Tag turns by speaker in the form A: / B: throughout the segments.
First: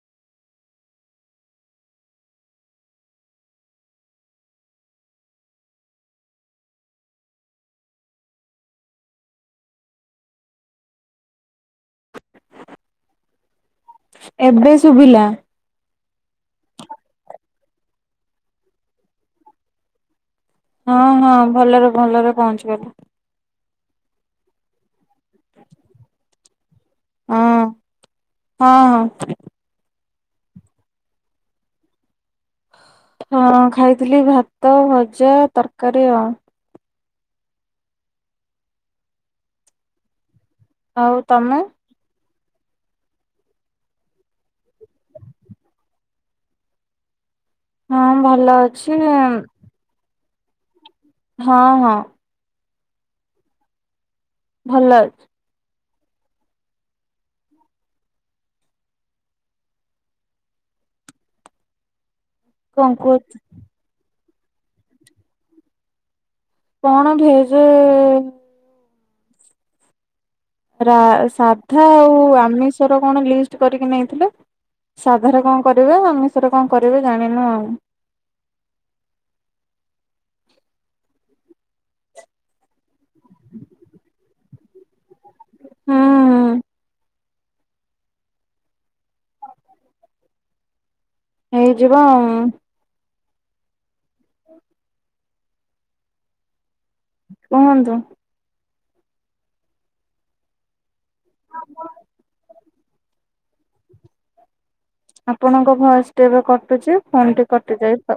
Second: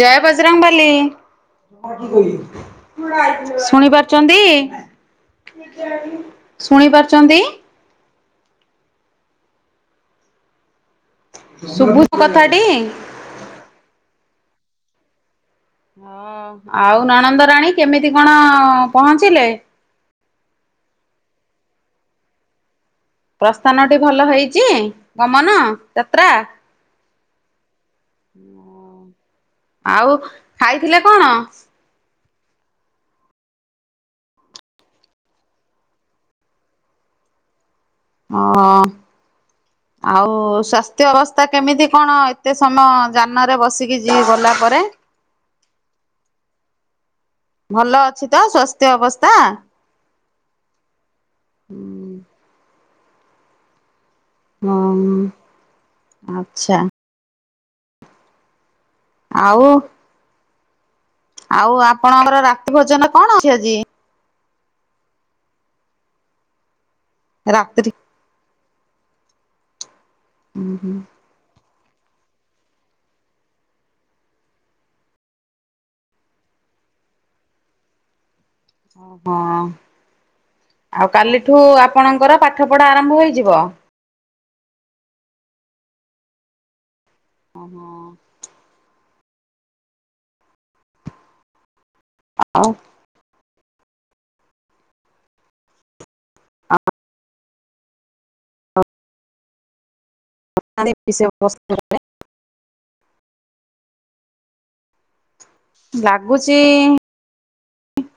A: ଜୟ ବଜରଙ୍ଗବାଲି । ଶୁଣି ପାରୁଚନ୍ତି । ଶୁଣି ପାରୁଚନ୍ତି । ଶୁଭୁଚି ମୋ କଥାଟି ।
B: ଏବେ ଶୁଭିଲା ।
A: ହଁ ଆଉ ନନନ୍ଦ ରାଣୀ କେମିତି କଣ ପହଞ୍ଚିଲେ ।
B: ହଁ ହଁ ଭଲରେ ଭଲରେ ପହଞ୍ଚିଗଲା ।
A: ପ୍ରସ୍ଥାନ ଟି ଭଲ ହେଇଛି ଗମନ ଯାତ୍ରା ।
B: ହଁ ହଁ ହଁ ।
A: ଆଉ ଖାଇଥିଲେ କଣ ।
B: ହଁ ଖାଇଥିଲି ଭାତ ଭଜା ତରକାରୀ ଅଉ ।
A: ଅ ଆଉ ସ୍ୱାସ୍ଥ୍ୟ
B: ଆଉ
A: ଅବସ୍ଥା
B: ତମେ?
A: କେମିତି କଣ । ଏତେ ସମୟ ଯାନରେ ବସିକି ଯି ଗଲା ପରେ । ଭଲ
B: ହଁ
A: ଅଛି ତ ସ୍ୱାସ୍ଥ୍ୟ
B: ଅଛି
A: ଅବସ୍ଥା।
B: ହଁ ହଁ । ଭଲ
A: ହଁ
B: ଅଛି
A: ଆଚ୍ଛା । ଆଉ । ଆଉ ଆପଣଙ୍କର ରାତି ଭୋଜନ କଣ ଅଛି ଆଜି ।
B: କଣ ଭେଜ
A: ରାତ୍ରି
B: । ରା
A: ଉହୁଁ
B: ସାଧା ଆଉ ଆମିଷର କଣ ଲିଷ୍ଟ କରିକି ନେଇଥିଲେ । ସାଧାରେ କଣ କରିବେ ଆମିଷରେ କଣ କରିବେ ଜାଣିନୁ ଆଉ ।
A: ଅ ହଁ ।ଆଉ କାଲିଠୁ ଆପଣଙ୍କର ପାଠ ପଢା ଆରମ୍ଭ । ଆରମ୍ଭ ହେଇଯିବ ।
B: ହୁଁ ।
A: ଓଃ ହୋ।
B: ହେଇଯିବ ଆଉ।
A: [inaudible]
B: କୁହନ୍ତୁ।
A: [unintelligible]
B: ଆପଣଙ୍କ ଭଏସ ଟି ଏବେ
A: ଲାଗୁଛି
B: କଟୁଛି ଫୋନ ଟି କଟି ଯାଇ ପା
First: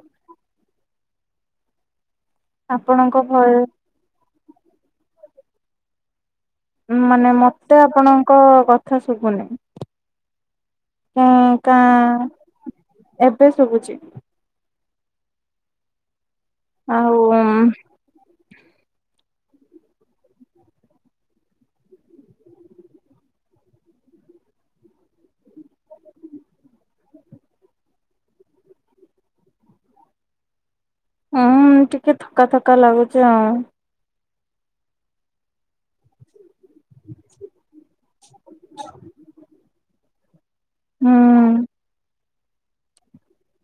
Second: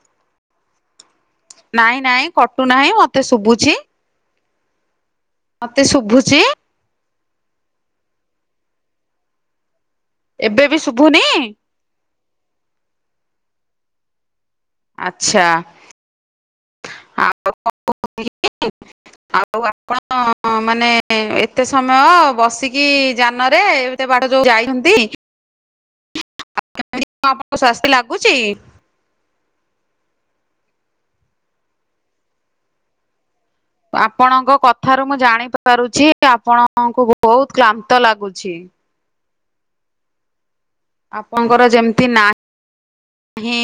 A: ନାଇଁ ନାଇଁ କଟୁ ନାହିଁ
B: ଆପଣଙ୍କ
A: ମତେ
B: ଭୟ
A: ଶୁଭୁଛି। ମତେ ଶୁଭୁଛି।
B: ମାନେ ମତେ ଆପଣଙ୍କ କଥା ଶୁଭୁନି।
A: ଏବେ ବି ଶୁଭୁନି
B: ହଁ କା ଏବେ ଶୁଭୁଛି।
A: ଆଚ୍ଛା।
B: ଆଉ ଉଁ।
A: [inaudible] ଆଉ ଆପଣ ମାନେ ଏତେ ସମୟ ବସିକି ଯାନରେ ବା ଯୋଉ ଯାଇଛନ୍ତି। [unintelligible] ସ୍ୱାସ୍ଥ୍ୟ ଲାଗୁଛି।
B: ଉୁଁ ଟିକେ ଥକା ଥକା ଲାଗୁଛି ଆଉ।
A: ଆପଣଙ୍କ କଥାରୁ ମୁଁ ଜାଣି ପାରୁଛି ଆପଣ ଆମଙ୍କୁ ବହୁତ କ୍ଳାନ୍ତ ଲାଗୁଛି। ଆପଣଙ୍କର
B: ହୁଁ
A: ଯେମିତି ନା ହୁଁ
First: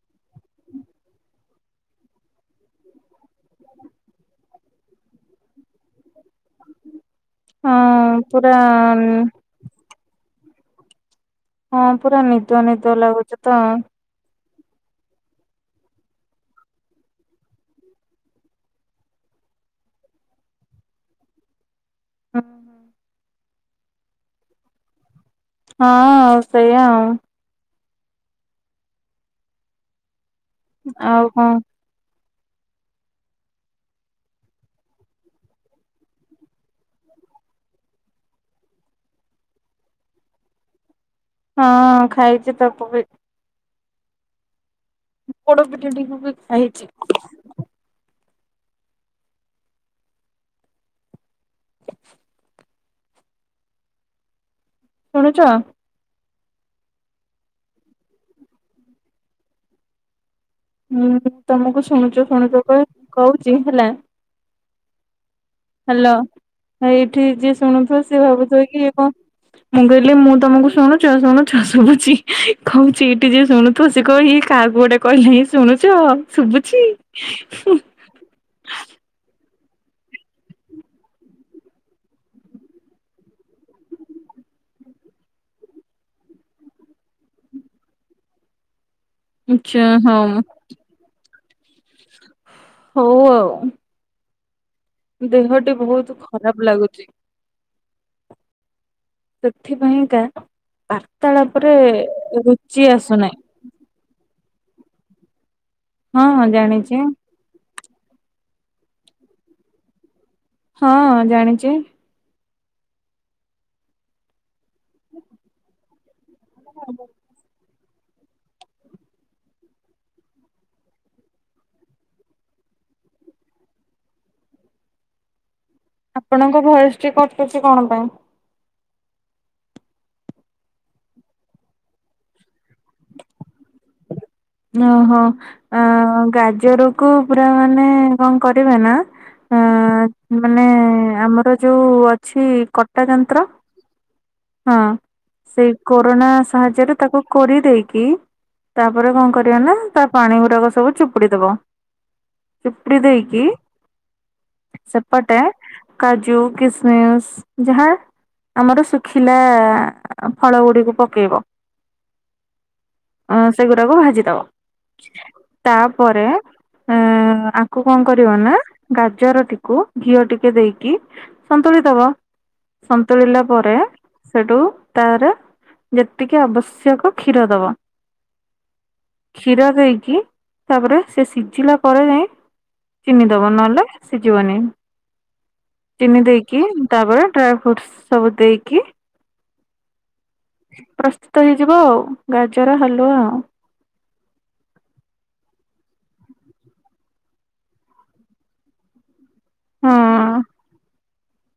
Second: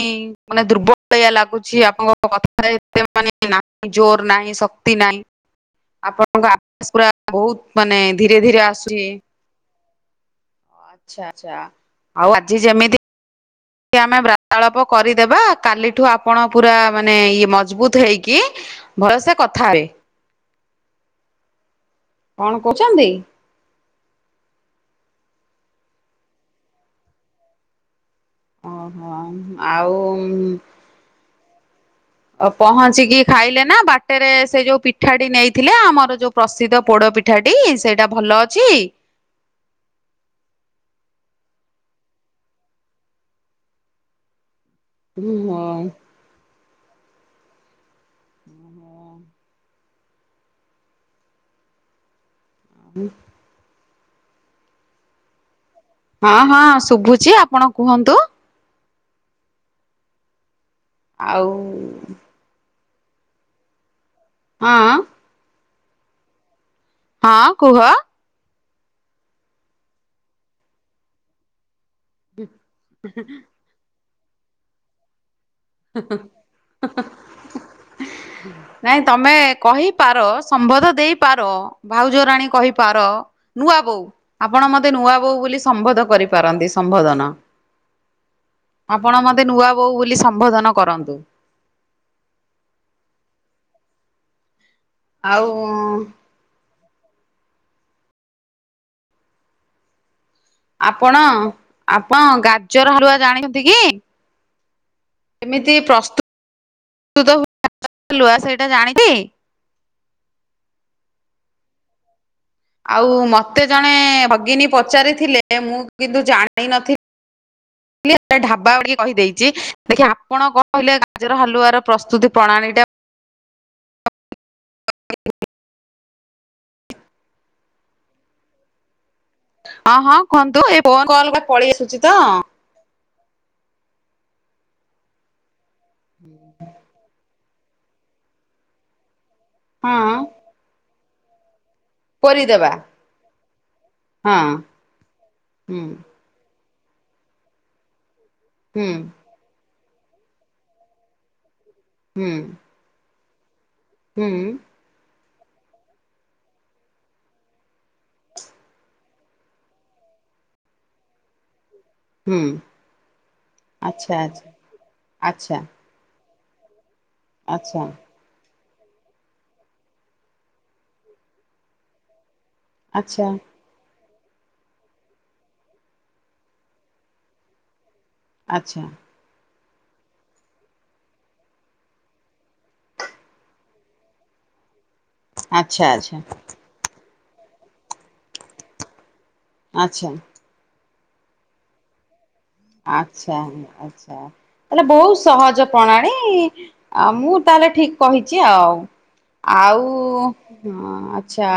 A: ମାନେ ଦୂର୍ବଳିଆ ଲାଗୁଛି ଆପଣଙ୍କ କଥାରେ ଏତେ ମାନେ ନାହିଁ ଜୋର ନାହିଁ। ଶକ୍ତି ନାହିଁ। ଆକାଶ ପୁରା ବହୁତ ମାନେ
B: ହଁ
A: ଧୀରେ
B: ପୁରା
A: ଧୀରେ ଆସୁଛି। ଆଚ୍ଛା- ଆଚ୍ଛା
B: ହଁ ପୁରା
A: ଆଉ ଆଜି
B: ନିଦ ନିଦ
A: ଯେମିତି
B: ଲାଗୁଛି ତ
A: ଆମେ [unintelligible] ଅଳପ କରିଦେବା କାଲିଠୁ ଆପଣ ପୁରା ମାନେ ଇଏ ମଜବୁତ ହେଇକି ଭଲସେ କଥା ହେବେ
B: ହଁ
A: କଣ କହୁଛନ୍ତି?
B: ହଁ ଆଉ ସେଇଆା ଆଉ।
A: ଓ ହୋ ଆଉ।
B: ଆଉ କଁ ।
A: ପହଞ୍ଚିକି ଖାଇଲେ ନା ବାଟରେ ସେ ଯୋଉ ପିଠାଟି ନେଇଥିଲେ, ଆମର ଯୋଉ ପ୍ରସିଦ୍ଧ ପୋଡ ପିଠା ଟି ସେଇଟା ଭଲ ଅଛି।
B: ହଁ ଖାଇଛି ତାକୁ ବି।
A: ହୁଁ
B: ପୋଡ
A: ହଁ।
B: ପିଠାଟିକୁ ବି ଖାଇଛି। [inaudible]
A: ହୁଁ।
B: ଶୁଣୁଛ।
A: ହଁ -ହଁ ଶୁଭୁଛି ଆପଣ କୁହନ୍ତୁ।
B: ହୁଁ
A: ଆଉ
B: ତମକୁ ଶୁଣୁଛୁ ଶୁଣୁଛୁ କ କହୁଛି ହେଲା।
A: ହଁ।
B: ହ୍ୟାଲୋ ଏଇଠି
A: ହଁ
B: ଯିଏ
A: କୁହ
B: ଶୁଣୁଥିବ ସିଏ ଭାବୁଥିବ କି ମୁଁ କହିଲି ମୁଁ ତମକୁ ଶୁଣୁଛ ଶୁଣୁଛ। [unintelligible] ଛି କହୁଛି ଏଇଠି ଯିଏ ଶୁଣୁଥୁବ ସେ କହ କାହାକୁ ଗୋଟେ କହିଲେଣି। ଶୁଣୁଚ ଶୁଭୁଛି।
A: ନାଇଁ ତମେ କହିପାର ସମ୍ବଧ ଦେଇପାର ଭାଉଜରାଣୀ କହିପାର ନୂଆ ବୋଉ ଆପଣ। ମତେ ନୂଆ ବୋଉ ବୋଲି ସମ୍ବୋଧ କରିପାରନ୍ତି ସମ୍ବୋଧନ। ଆପଣ ମତେ ନୂଆ
B: ଆଚ୍ଛା
A: ବୋଉ ବୋଲି
B: ହଁ।
A: ସମ୍ବୋଧନ କରନ୍ତୁ।
B: ହଉ ଆଉ।
A: ଆଉ
B: ଦେହଟି ବହୁତ ଖରାପ ଲାଗୁଛି। ସେଥିପାଇଁକା ।
A: ଆପଣ
B: ବାର୍ତ୍ତାଳାପ ରେ
A: ଆପଣ ଗାଜର
B: ରୁଚି
A: ହାଲୁଆ
B: ଆସୁନାହିଁ ।
A: ଏମିତି ପ୍ରସ୍ତୁ
B: ହଁ ଜାଣିଛି।
A: ପ୍ରସ୍ତୁତ ହୁଅ । ଲୁଆ ସେଇଟା ଜାଣି ଟି।
B: ହଁ ଜାଣିଚି ।
A: ଆଉ ମତେ ଜଣେ ଭଗିନୀ ପଚାରିଥିଲେ ମୁଁ କିନ୍ତୁ ଜାଣ ନଥିଲି । ଲି ସେ ଢାବା ବାଡେଇକି କହିଦେଇଛି ଦେଖିବା ଆପଣ କହିଲେ ଗାଜର ହାକୁଆ ର ପ୍ରସ୍ତୁତି ପ୍ରଣାଳୀ । ଣାଳୀ ଟା ।
B: ଆପଣଙ୍କ ଭୟସଟି କଟୁଛି କଣ ପାଇଁ ।
A: ହଁ ହଁ କୁହନ୍ତୁ ଏ ଫୋନ କଲ ଗୁରା ପଳେଇ ଆସୁଛି ତ ।
B: ଓହୋ ଆ ଗାଜରକୁ । ମାନେ କଣ କରିବେ ନା
A: ହଁ
B: ମାନେ ଆମର ଯୋଉ ଅଛି
A: କରିଦେବା
B: କଟା ଯନ୍ତ୍ର ହଁ ସେଇ
A: ହୁଁ
B: କୋରୋନା ସାହାଯ୍ୟରେ ତାକୁ କରି ଦେଇେଇକି
A: ହୁଁ
B: ତାପ କ ତା ପାଣି ଗୁଡାକ ସବୁ ଚୁପୁଡି ଦବ
A: ହୁଁ
B: ଚୁପୁଡି ଦେଇକି
A: ହୁଁ
B: ପଟେ କାଜୁ କିସମିସ ଯାହା ଆମର ଶୁଖିଲା ଫଳ ଗୁଡିକୁ ପକେଇବ
A: ହୁଁ
B: । ଅ ସେଗୁଡାକୁ
A: ଆଚ୍ଛା
B: ଭାଜିଦବ
A: ଆଚ୍ଛା
B: ତାପରେ ଏ
A: ଆଚ୍ଛା
B: ଆଙ୍କୁ କଣ କରିବ ନା ଗାଜରଟିକୁ ଘିଅ ଟିକେ ଦେଇକି ସନ୍ତୁଳି ଦବ
A: ଆଚ୍ଛା
B: ସନ୍ତୁଳିଲା ପରେ ସେଠୁ ତାର ଯେତିକି ଆବଶ୍ୟକ କ୍ଷୀର ଦବ
A: ଆଚ୍ଛା ।
B: କ୍ଷୀର ଦେଇକି ତାପରେ ସେ ସିଝିଲା ପରେ ଯାଇଁ ଚିନି ଦବ ନହେଲେ ସିଝିବନି
A: ଆଚ୍ଛା ଆଚ୍ଛା ଆଚ୍ଛା
B: ଚିନି ଦେଇକି ତାପରେ ଡ୍ରାଏ ଫ୍ରୁଟ ସବୁ ଦେଇକି
A: ଆଚ୍ଛା ।
B: ପ୍ରସ୍ତୁତ ହେଇଯିବ ଆଉ ଗାଜର ହାଲୁଆ
A: ଆଛା
B: ଆଉ।
A: ଆଛା । ତାହଲେ ବହୁତ ସହଜ ପ୍ରଣାଳୀ ମୁଁ ତାହେଲେ ଠିକ କହିଛି ଆଉ ଆଉ
B: ହଁ
A: ହ ଆଛା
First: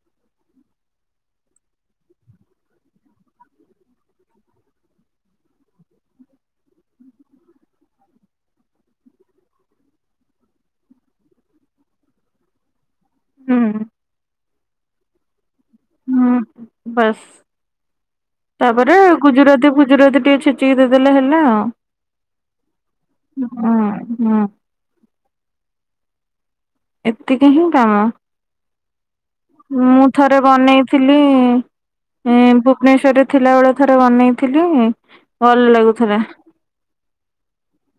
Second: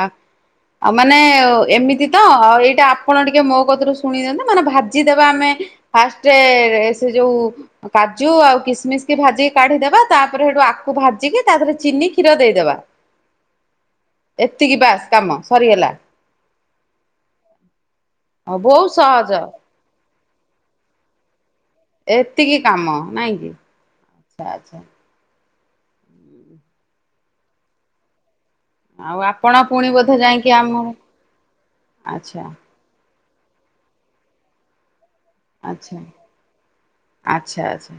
A: ଆଉ ମାନେ ଏମିତି ତ ଆଉ ଏଇଟା ଆପଣ ଟିକେ ମୋ କତିରୁ ଶୁଣି ଦିଅନ୍ତୁ ମାନେ ଭାଜିଦବା ଆମେ ଫାଷ୍ଟ ସେ ଯୋଉ କାଜୁ ଆଉ କିସମିସ୍ କି ଭାଜିିକି କାଢିଦବା ତାପରେ ସେଠୁ ଆଖୁ ଭାଜିକି ତାରେ ଚିନି କ୍ଷୀର ଦେଇଦବା
B: ହୁଁ
A: ଏତିକି ବାସ୍ କାମ ।
B: ହୁଁ ବାସ୍
A: ଆଉ ବହୁତ
B: ତାପରେ
A: ସହଜ
B: ଗୁଜୁରାତି ପୂଜା ଟିକେ ଛେଚିକି ଦେଇଦେଲେ ହେଲା ଆଉ
A: ଏତିକି କାମ ନାଇଁ କି
B: ହୁଁ ହୁଁ
A: ଆଛା ଆଛା ।
B: ଏତିକି ହିଁ କାମ।
A: ଆଉ ଆପଣ ପୁଣି
B: ମୁଁ
A: ବୋଧେ
B: ଥରେ
A: ଯାଇକି ଆମ
B: ବନେଇଥିଲି
A: ଆଚ୍ଛା
B: ଭୁବନେଶ୍ଵରରେ ଥିଲା ବେଳେ ଥରେ ବନେଇଥିଲି ଭଲ
A: ଆଛା
B: ଲାଗୁଥିଲା।
A: ଆଚ୍ଛା ଆଚ୍ଛା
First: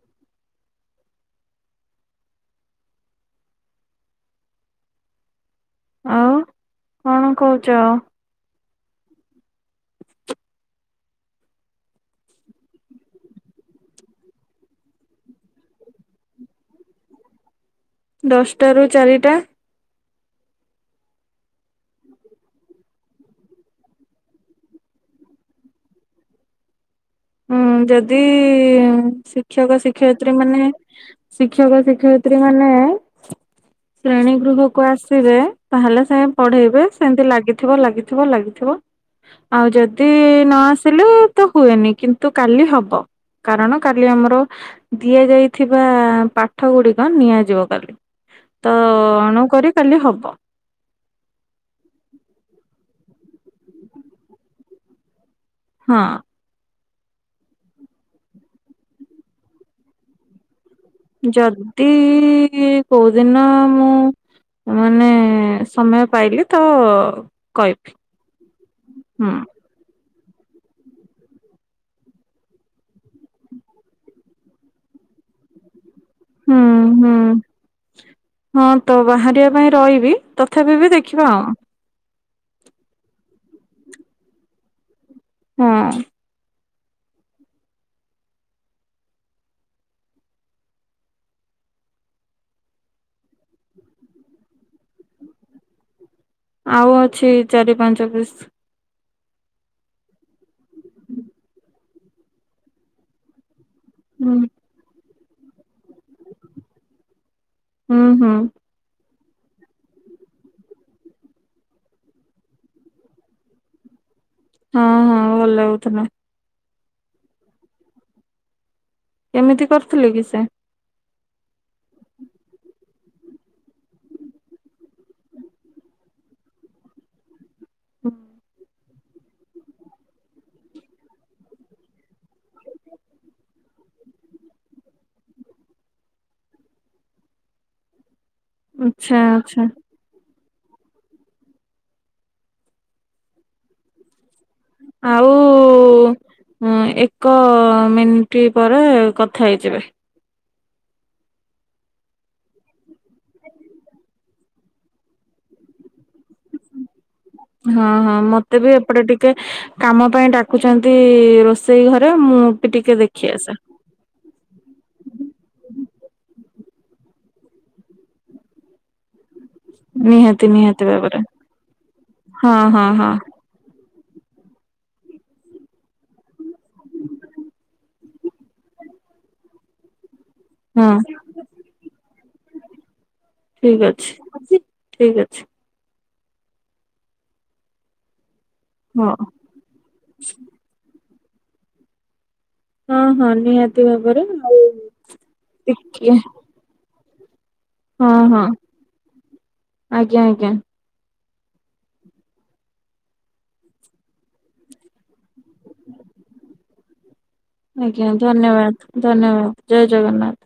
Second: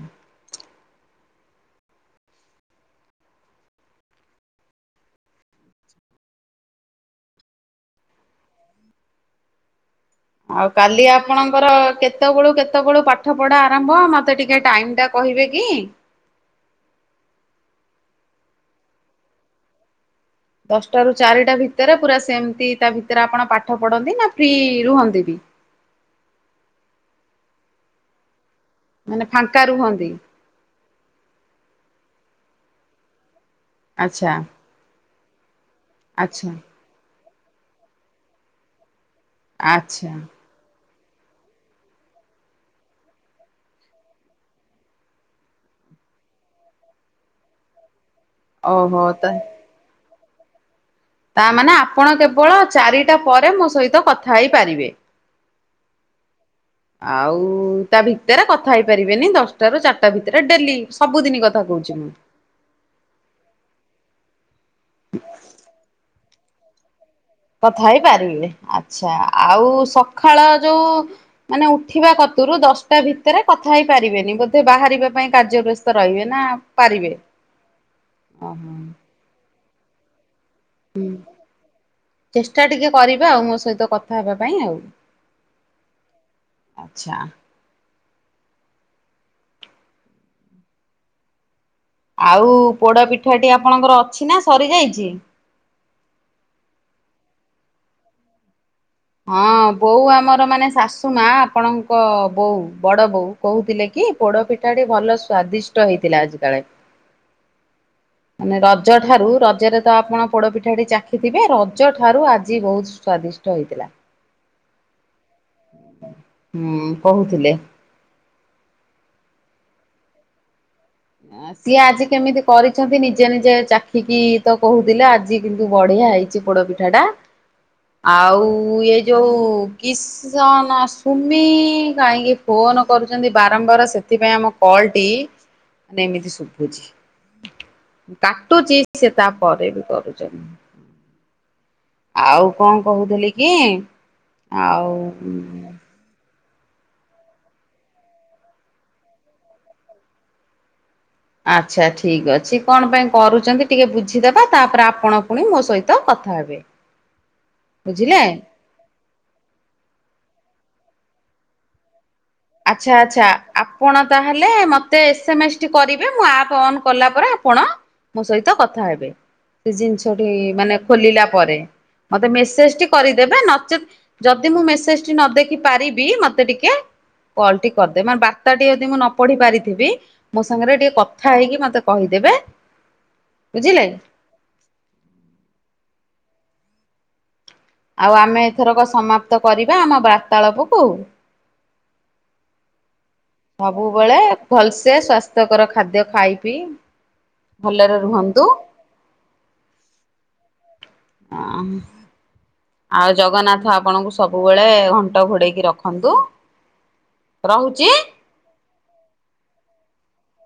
B: ଆଉ କଣ କହୁଛ?
A: ଆଉ କାଲି ଆପଣଙ୍କର କେତେବେଳୁ କେତେବେଳୁ ପାଠ ପଢା ଆରମ୍ଭ ମତେ ଟିକେ ଟାଇମ ଟା କହିବେ କି?
B: ଦଶଟା ରୁ ଚାରିଟା ।
A: ଦଶଟ ରୁ ଚାରିଟା ଭିତରେ ପୁରା ସେମିତି ତା ଭିତରେ ଆପଣ ପାଠ ପଢନ୍ତି ନା ଫ୍ରି ରୁହନ୍ତି ବି [inaudible]
B: ହୁଁ ଯଦି
A: ମାନେ ଫାଙ୍କା
B: ଶିକ୍ଷକ
A: ରୁହନ୍ତି
B: ଶିକ୍ଷୟତ୍ରୀ ମାନେ ଶିକ୍ଷକ ଶିକ୍ଷୟତ୍ରୀ ସ୍ତ୍ରୀ ମାନେ
A: ଆଚ୍ଛା
B: ଶ୍ରେଣୀ ଗୃହକୁ ଆସିଵେ ତାହଲେ ସେ
A: ଆଚ୍ଛା
B: ପଢେଇବେ ସେମତି ଲାଗିଥିବ ଲାଗିଥିବ ଲାଗିଥିବ ଆଉ ଯଦି
A: ଆଚ୍ଛା।
B: ନ ଆସିଲେ ତ ହୁଏନି କିନ୍ତୁ କାଲି ହବ। କାରଣ କାଲି ଆମର ଦିଆଯାଇଥିବା ପାଠ ଗୁଡିକ ନିଆଯିବ କାଲି ତ
A: ଓହୋ
B: ଅଣୁ କରି କାଲି ହବ।
A: ତାମାନେ ଆପଣ କେବଳ ଚାରିଟା ପରେ ମୋ ସହିତ କଥା ହେଇପାରିବେ ।
B: ହଁ
A: ଆଉ ତା ଭିତରେ କଥା ହେଇପାରିବେନି ଦଶଟା ରୁ ଚାରିଟା ଭିତରେ ଡେଲି ।
B: ଯଦି କୋଉଦିନ ମୁଁ ମାନେ ସମୟ ପାଇଲି ତ
A: ତଥା
B: କହିବି
A: ହେଇପାରିବେ ଆଚ୍ଛା
B: ହୁଁ
A: ଆଉ। ସଖାଳ ଯୋଉ ମାନେ ଉଠିବା କତୁରୁ ଦଶଟା ଭିତରେ କଥା ହେଇ ପାରିବେନି ବୋଧେ ବାହାରିବା ପାଇଁ କାର୍ଯ୍ୟ ବ୍ୟସ୍ତ ରହିବେ ନା
B: ହୁଁ
A: ପାରିବେ
B: ହୁଁ। ହଁ
A: ଓହୋ।
B: ତ ବାହାରିବା ପାଇଁ ରହିବି ତଥାପି ବି ଦେଖିବା ଆଉ।
A: ଚେଷ୍ଟା ଟିକେ କରିବା ଆଉ ମୋ ସହିତ କଥା ହେବା ପାଇଁ ଆଉ।
B: ହଁ।
A: ଆଛା। ଆଉ ପୋଡା ପିଠାଟି ଆପଣଙ୍କର ଅଛି ନା ସରି ଯାଇଛି।
B: ଆଉ ଅଛି ଚାରି ପାଞ୍ଚ ପିସ୍
A: ହଁ ବୋଉ ଆମର ମାନେ ଶାଶୁ ମା ଆପଣଙ୍କ ବୋଉ ବଡ ବୋଉ କହୁଥିଲେ କି? କି
B: ହୁଁ
A: ପୋଡ ପିଠା ଟେ ଭଲ ସ୍ଵାଦିଷ୍ଟ ହେଇଥିଲା ଆଜି କାଳେ
B: ହୁଁ ହୁଁ
A: ମାନେ ରଜ ଠାରୁ ରଜରେ ତ ଆପଣ ପୋଡପିଠାଟି ଚାଖିଥିବେ ରଜ ଠାରୁ ଆଜି ବହୁତ ସ୍ଵାଦିଷ୍ଟ ହେଇଥିଲା।
B: ହଁ ହଁ ଭଲ ହଉତ ନ
A: ହୁଁ କହୁଥିଲେ।
B: କେମିତି କରଥିଲେ କି ସେ
A: ସିଏ ଆଜି କେମିତି କରିଛନ୍ତି ନିଜେ ନିଜେ ଚାଖିକି ତ କହୁଥିଲେ ଆଜି କିନ୍ତୁ ବଢିଆ ହେଇଛି ପୋଡପିଠା ଟା ଆଉ ଇ ଯଉଁ କିଶନ ସୁମି କାହିଁକି ଫୋନ କରୁଛନ୍ତି ବାରମ୍ବାର ସେ ସେଥିପାଇଁ ଆମ କଲଟି ମାନେ ଏମିତି ଶୁଭୁଛି କାଟୁଚ ସେ
B: ଆଚ୍ଛା ଆଚ୍ଛା
A: ତାପରେ ବି କରୁଛନ୍ତି। ଆଉ କଣ କହୁଥିଲି କି?
B: ଆଉ। ହୁଁ ଏକ ମିନିଟ ପରେ କଥା ହେଇଯିବେ
A: ଆଚ୍ଛା ଠିକ ଅଛି କଣ ପାଇଁ କରୁଛନ୍ତି ଟିକେ ବୁଝିଦବା ତାପରେ ଆପଣ ପୁଣି ମୋ ସହିତ କଥା [inaudible]
B: ହଁ ହଁ
A: ବୁଝିଲେ।
B: ମତେ ବି ଏପଟେ ଟିକେ କାମ ପାଇଁ ଡାକୁଛନ୍ତି ରୋଷେଇ ଘରେ ମୁଁ ବି ଟିକେ
A: ଆଚ୍ଛା ଆଚ୍ଛା
B: ଦେଖି ଆସେ
A: ଆପଣ ତାହେଲେ ମତେ ଏସ୍ଏମ ଏସ୍ ଟି କରିବେ ମୁଁ ଆପ କଲା ପରେ ଆପଣ ମୋ ସହିତ କଥା ହେବେ। ସେ ଜିନିଷଟି
B: ନିହାତି
A: ମାନେ
B: ନିହାତି ଭାବରେ
A: ଖୋଲିଲା ପରେ ମତେ
B: ହଁ
A: ମେସେଜଟି
B: ହଁ ହଁ
A: କରିଦେବେ ନଚେତ୍ ଯଦି ମୁଁ ମେସେଜ ଟି ନ ଦେଖି ପାରିବି ମତେ ଟିକେ କଲ ଟି କରିଦେ ମ ବାର୍ତ୍ାଟି ଯଦି ମୁଁ ନ ପଢି ପାରିଥିବି। ମୋ ସାଙ୍ଗରେ ଟିକେ
B: ହଁ
A: କଥା ହେଇକି ମତେ କହିଦେବେ
B: ଠିକ
A: ବୁଝିଲେ
B: ଅଛି ଠିକ ଅଛି।
A: ଆଉ ଆମେ ଏଥରକ
B: ହଁ।
A: ସମାପ୍ତ କରିବା ଆମ ବାର୍ତାଳାପକୁ
B: ହଁ ହଁ ନିହାତି
A: ସବୁବେଳେ
B: ଭାବରେ ଆଉ
A: ଭଲସେ ସ୍ଵାସ୍ଥ୍ୟକର ଖାଦ୍ୟ
B: ଟିକେ
A: ଖାଇ ପିଇ ଭଲରେ
B: ହଁ ହଁ
A: ରୁହନ୍ତୁ।
B: ଆଜ୍ଞା ଆଜ୍ଞା।
A: ଆମ ଆଉ ଜଗନ୍ନାଥ ଆପଣଙ୍କୁ ସବୁବେଳେ ଘଣ୍ଟ ଘୋଡେଇକି ରଖନ୍ତୁ? ରହୁଛି।
B: ଆଜ୍ଞା ଧନ୍ୟବାଦ ଧନ୍ୟବାଦ ଜୟ ଜଗନ୍ନାଥ।